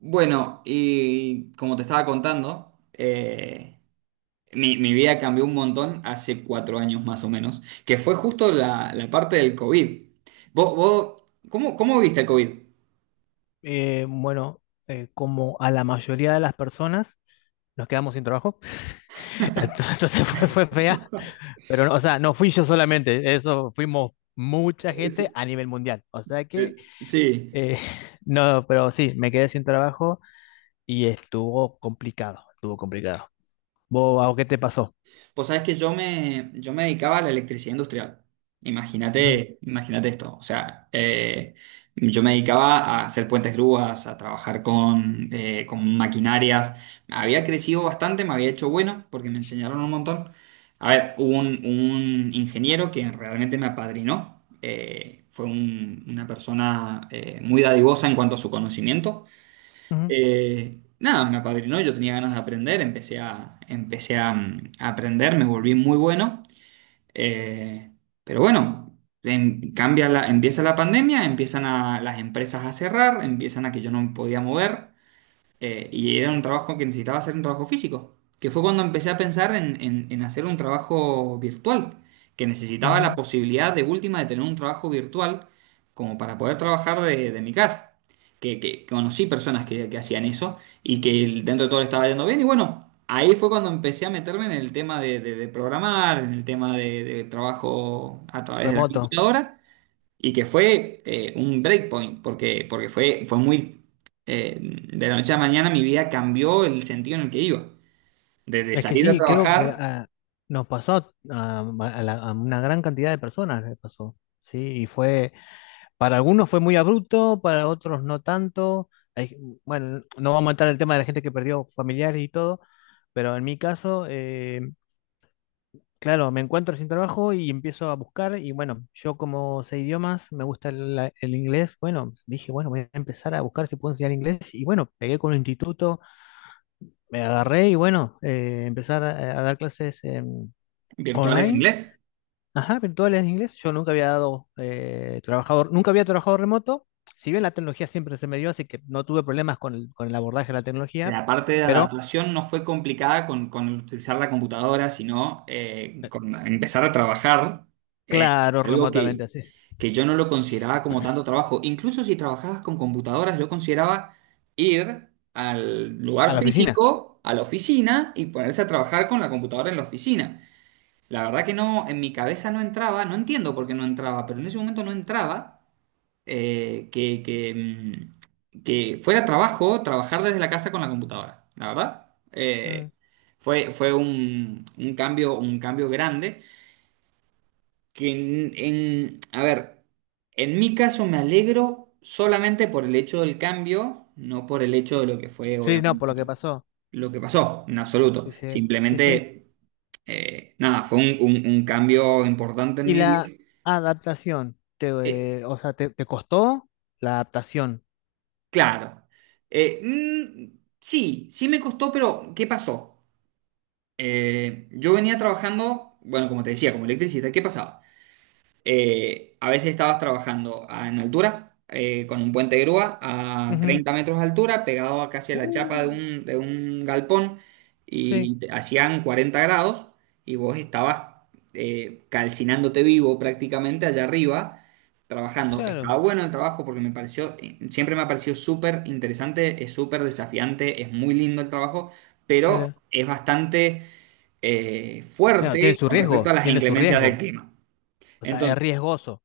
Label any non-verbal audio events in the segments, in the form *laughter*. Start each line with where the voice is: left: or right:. right: Bueno, y como te estaba contando, mi vida cambió un montón hace cuatro años más o menos, que fue justo la parte del COVID. ¿Vos, vos- cómo viviste el COVID?
left: Eh, bueno, como a la mayoría de las personas, nos quedamos sin trabajo. *laughs* Entonces fue, fue fea. Pero, no, o sea, no fui yo solamente, eso fuimos mucha
right: Es-
left: gente a nivel mundial. O sea que,
right: Sí.
left: eh, *laughs* no, pero sí, me quedé sin trabajo y estuvo complicado, estuvo complicado. ¿Vos, Bao, qué te pasó?
right: Pues sabes que yo me dedicaba a la electricidad industrial.
left: Ujú,
right: Imagínate esto. O sea, yo me dedicaba a hacer puentes grúas, a trabajar con maquinarias. Había crecido bastante, me había hecho bueno porque me enseñaron un montón. A ver, hubo un ingeniero que realmente me apadrinó. Fue una persona muy dadivosa en cuanto a su conocimiento.
left: ujú,
right: Nada, me apadrinó, yo tenía ganas de aprender, empecé a aprender, me volví muy bueno. Eh, pero bueno, cambia la, empieza la pandemia, empiezan a, las empresas a cerrar, empiezan a que yo no me podía mover. Y era un trabajo que necesitaba hacer un trabajo físico, que fue cuando empecé a pensar en hacer un trabajo virtual, que necesitaba la
left: ujú,
right: posibilidad de última de tener un trabajo virtual como para poder trabajar de mi casa. Que conocí personas que hacían eso y que dentro de todo le estaba yendo bien. Y bueno, ahí fue cuando empecé a meterme en el tema de programar, en el tema de trabajo a través de la
left: remoto.
right: computadora y que fue un breakpoint, porque fue, fue muy... de la noche a la mañana mi vida cambió el sentido en el que iba. Desde
left: Es que
right: salir a
left: sí, creo que
right: trabajar
left: ah, nos pasó a una gran cantidad de personas, le pasó. Sí, y fue. Para algunos fue muy abrupto, para otros no tanto. Bueno, no vamos a entrar en el tema de la gente que perdió familiares y todo, pero en mi caso, claro, me encuentro sin trabajo y empiezo a buscar y bueno, yo como sé idiomas, me gusta el inglés, bueno, dije, bueno, voy a empezar a buscar si puedo enseñar inglés y bueno, pegué con un instituto, me agarré y bueno, empezar a dar clases
right: virtuales de
left: online.
right: inglés.
left: Ajá, virtuales en inglés. Yo nunca había dado nunca había trabajado remoto. Si bien la tecnología siempre se me dio, así que no tuve problemas con con el abordaje de la tecnología,
right: La parte de
left: pero
right: adaptación no fue complicada con utilizar la computadora, sino
left: eh,
right: con empezar a trabajar, eh,
left: claro,
right: algo
left: remotamente
right: que,
left: así.
right: que yo no lo consideraba como tanto trabajo. Incluso si trabajabas con computadoras, yo consideraba ir al
left: A
right: lugar
left: la oficina.
right: físico, a la oficina, y ponerse a trabajar con la computadora en la oficina. La verdad que no, en mi cabeza no entraba, no entiendo por qué no entraba, pero en ese momento no entraba que fuera trabajo trabajar desde la casa con la computadora, la verdad. Eh,
left: Mm,
right: fue fue un cambio grande que a ver, en mi caso me alegro solamente por el hecho del cambio, no por el hecho de lo que fue,
left: sí, no, por
right: obviamente,
left: lo que pasó.
right: lo que pasó, en absoluto.
left: Sí, sí, sí, sí.
right: Simplemente, nada, fue un cambio importante en
left: ¿Y
right: mi vida.
left: la adaptación?
right: Eh,
left: O sea, te costó la adaptación?
right: Claro. Sí, sí me costó, pero ¿qué pasó? Yo venía trabajando, bueno, como te decía, como electricista, ¿qué pasaba? A veces estabas trabajando en altura, con un puente de grúa a
left: Ujú.
right: 30 metros de altura, pegado a casi a la
left: Uh,
right: chapa de un galpón,
left: sí,
right: y hacían 40 grados, y vos estabas calcinándote vivo prácticamente allá arriba, trabajando. Estaba
left: claro.
right: bueno el trabajo porque me pareció, siempre me ha parecido súper interesante, es súper desafiante, es muy lindo el trabajo, pero
left: Mira.
right: es bastante
left: Claro, tiene
right: fuerte
left: su
right: con respecto a
left: riesgo,
right: las
left: tiene su
right: inclemencias del
left: riesgo.
right: clima.
left: O sea, es
right: Entonces,
left: riesgoso.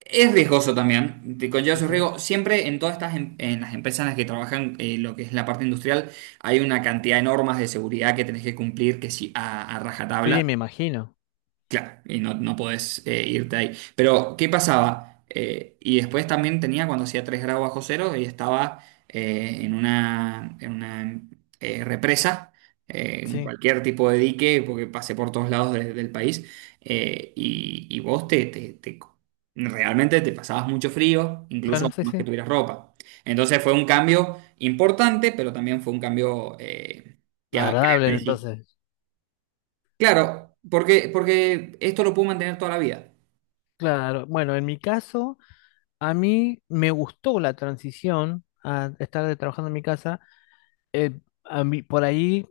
right: es riesgoso también, te conlleva
left: Sí,
right: su
left: sí.
right: riesgo. Siempre en todas estas las empresas en las que trabajan lo que es la parte industrial, hay una cantidad de normas de seguridad que tenés que cumplir que sí, a
left: Sí,
right: rajatabla.
left: me imagino.
right: Claro, y no, no podés irte ahí. Pero, ¿qué pasaba? Y después también tenía cuando hacía 3 grados bajo cero y estaba en una represa, en
left: Sí.
right: cualquier tipo de dique, porque pasé por todos lados del país, y vos te, te- te- realmente te pasabas mucho frío, incluso
left: Claro, sí,
right: más que
left: sí.
right: tuvieras ropa. Entonces fue un cambio importante, pero también fue un cambio que,
left: Agradable, entonces.
right: Claro, porque esto lo puedo mantener toda la vida.
left: Claro, bueno, en mi caso, a mí me gustó la transición a estar trabajando en mi casa. Eh, a mí, por ahí,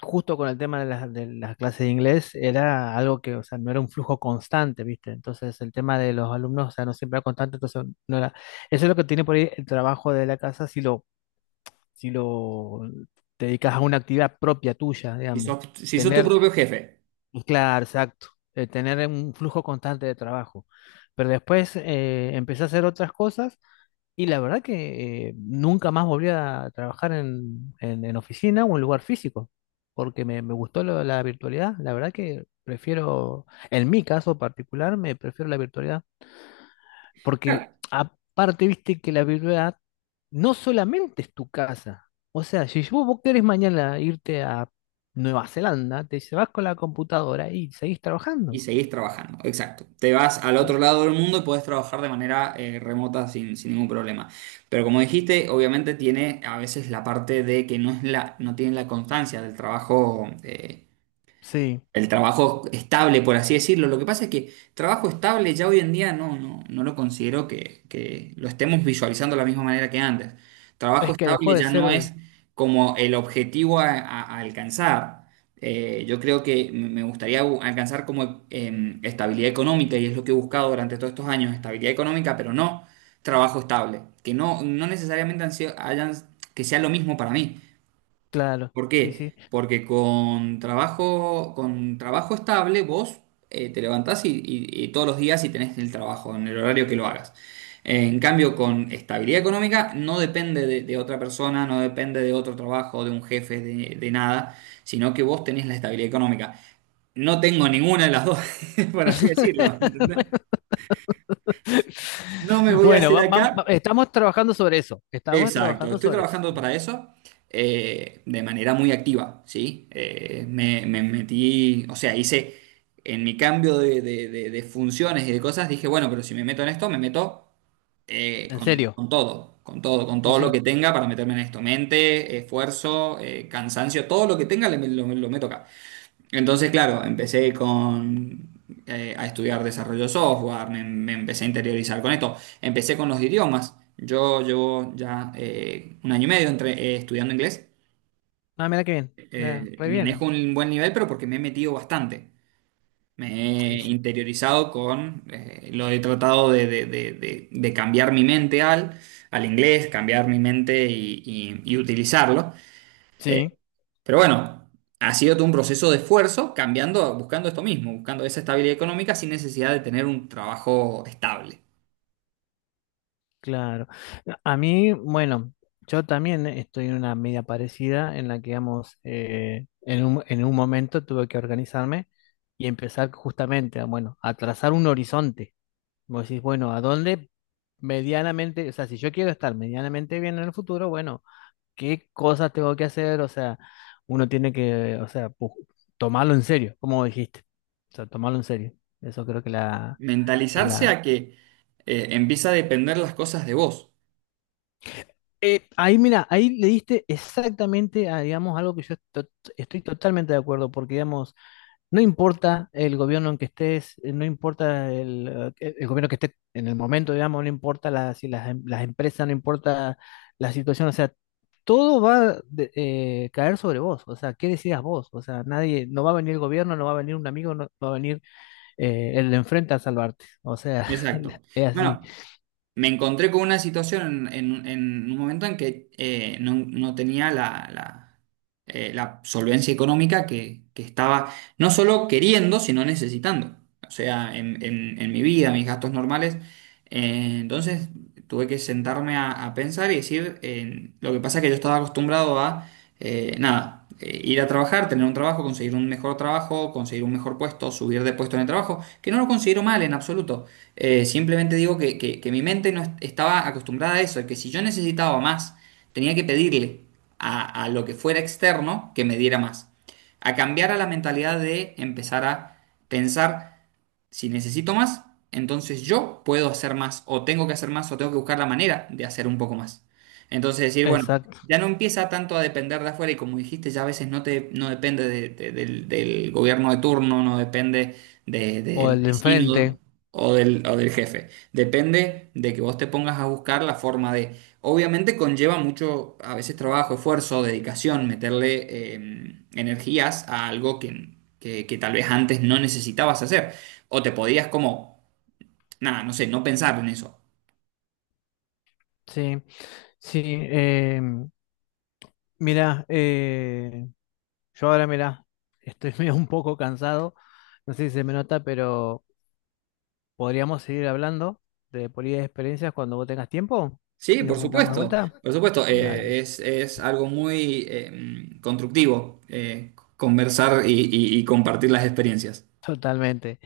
left: justo con el tema de las clases de inglés, era algo que, o sea, no era un flujo constante, ¿viste? Entonces, el tema de los alumnos, o sea, no siempre era constante, entonces no era. Eso es lo que tiene por ahí el trabajo de la casa si lo, te dedicas a una actividad propia tuya,
right: Si
left: digamos.
right: sos, si sos tu
left: Tener
right: propio jefe.
left: claro, exacto, tener un flujo constante de trabajo. Pero después empecé a hacer otras cosas y la verdad que nunca más volví a trabajar en oficina o en lugar físico, porque me gustó la virtualidad. La verdad que prefiero, en mi caso particular, me prefiero la virtualidad. Porque
right: Claro.
left: aparte, viste que la verdad no solamente es tu casa. O sea, si vos querés mañana irte a Nueva Zelanda, te dice, vas con la computadora y seguís
right: Y
left: trabajando.
right: seguís trabajando, exacto. Te vas al
left: Eh,
right: otro lado del mundo y podés trabajar de manera remota sin, sin ningún problema. Pero como dijiste, obviamente tiene a veces la parte de que no es la, no tiene la constancia del trabajo
left: Sí,
right: el trabajo estable, por así decirlo. Lo que pasa es que trabajo estable ya hoy en día no, no, no lo considero que lo estemos visualizando de la misma manera que antes. Trabajo
left: es que dejó
right: estable
left: de
right: ya no
left: ser,
right: es como el objetivo a alcanzar. Yo creo que me gustaría alcanzar como estabilidad económica y es lo que he buscado durante todos estos años, estabilidad económica, pero no trabajo estable, que no, no necesariamente han sido- hayan, que sea lo mismo para mí.
left: claro,
right: ¿Por
left: sí, sí.
right: qué? Porque con trabajo estable vos te levantás y todos los días y tenés el trabajo en el horario que lo hagas. En cambio, con estabilidad económica no depende de otra persona, no depende de otro trabajo, de un jefe, de nada, sino que vos tenés la estabilidad económica. No tengo ninguna de las dos, *laughs* por así decirlo, ¿entendés?
left: *laughs*
right: No me voy a
left: Bueno,
right: hacer acá.
left: estamos trabajando sobre eso, estamos
right: Exacto,
left: trabajando
right: estoy
left: sobre eso,
right: trabajando para eso de manera muy activa, ¿sí? Me metí, o sea, hice en mi cambio de funciones y de cosas, dije, bueno, pero si me meto en esto, me meto
left: en serio,
right: con todo, con todo, con
left: sí,
right: todo lo
left: sí.
right: que tenga para meterme en esto, mente, esfuerzo, cansancio, todo lo que tenga, lo meto acá. Entonces, claro, empecé a estudiar desarrollo de software, me empecé a interiorizar con esto, empecé con los idiomas. Yo llevo ya un año y medio entre, estudiando inglés.
left: Ah, mira qué bien, mira, re
right: Manejo
left: bien.
right: un buen nivel, pero porque me he metido bastante. Me
left: Y
right: he
left: sí,
right: interiorizado con, lo he tratado de cambiar mi mente al, al inglés, cambiar mi mente y utilizarlo. Eh,
left: sí.
right: pero bueno, ha sido todo un proceso de esfuerzo cambiando, buscando esto mismo, buscando esa estabilidad económica sin necesidad de tener un trabajo estable.
left: Claro. A mí, bueno, yo también estoy en una media parecida en la que, digamos, en en un momento tuve que organizarme y empezar justamente, a, bueno, a trazar un horizonte. Vos decís, bueno, ¿a dónde medianamente, o sea, si yo quiero estar medianamente bien en el futuro, bueno, ¿qué cosas tengo que hacer? O sea, uno tiene que tomarlo en serio, como dijiste. O sea, tomarlo en serio. Eso creo que la,
right: Mentalizarse a que empieza a depender las cosas de vos.
left: eh, ahí, mira, ahí le diste exactamente a, digamos, algo que estoy totalmente de acuerdo, porque, digamos, no importa el gobierno en que estés, no importa el gobierno que esté en el momento, digamos, no importa la- si las, em- las empresas, no importa la situación, o sea, todo va a caer sobre vos, o sea, ¿qué decidas vos? O sea, nadie, no va a venir el gobierno, no va a venir un amigo, no va a venir el de enfrente a salvarte, o sea,
right: Exacto.
left: *laughs* es así,
right: Bueno, me encontré con una situación en un momento en que no, no tenía la la solvencia económica que estaba no solo queriendo, sino necesitando. O sea, en mi vida, mis gastos normales. Entonces tuve que sentarme a pensar y decir, lo que pasa es que yo estaba acostumbrado a, nada, ir a trabajar, tener un trabajo, conseguir un mejor trabajo, conseguir un mejor puesto, subir de puesto en el trabajo, que no lo considero mal en absoluto. Simplemente digo que, que mi mente no est- estaba acostumbrada a eso, que si yo necesitaba más, tenía que pedirle a lo que fuera externo que me diera más. A cambiar a la mentalidad de empezar a pensar. Si necesito más, entonces yo puedo hacer más, o tengo que hacer más, o tengo que buscar la manera de hacer un poco más. Entonces decir, bueno,
left: exacto,
right: ya no empieza tanto a depender de afuera, y como dijiste, ya a veces no te, no depende del gobierno de turno, no depende
left: o
right: del
left: el de
right: vecino
left: enfrente,
right: o del jefe. Depende de que vos te pongas a buscar la forma de... Obviamente conlleva mucho, a veces trabajo, esfuerzo, dedicación, meterle energías a algo que, que tal vez antes no necesitabas hacer. O te podías como, nada, no sé, no pensar en eso.
left: sí. Sí, mirá, eh, yo ahora mirá, estoy *laughs* medio un poco cansado, no sé si se me nota, pero podríamos seguir hablando de política de experiencias cuando vos tengas tiempo
right: Sí,
left: y nos
right: por
left: juntamos de
right: supuesto,
left: vuelta.
right: por supuesto.
left: Dale,
right: Es algo muy constructivo conversar y y compartir las experiencias.
left: totalmente.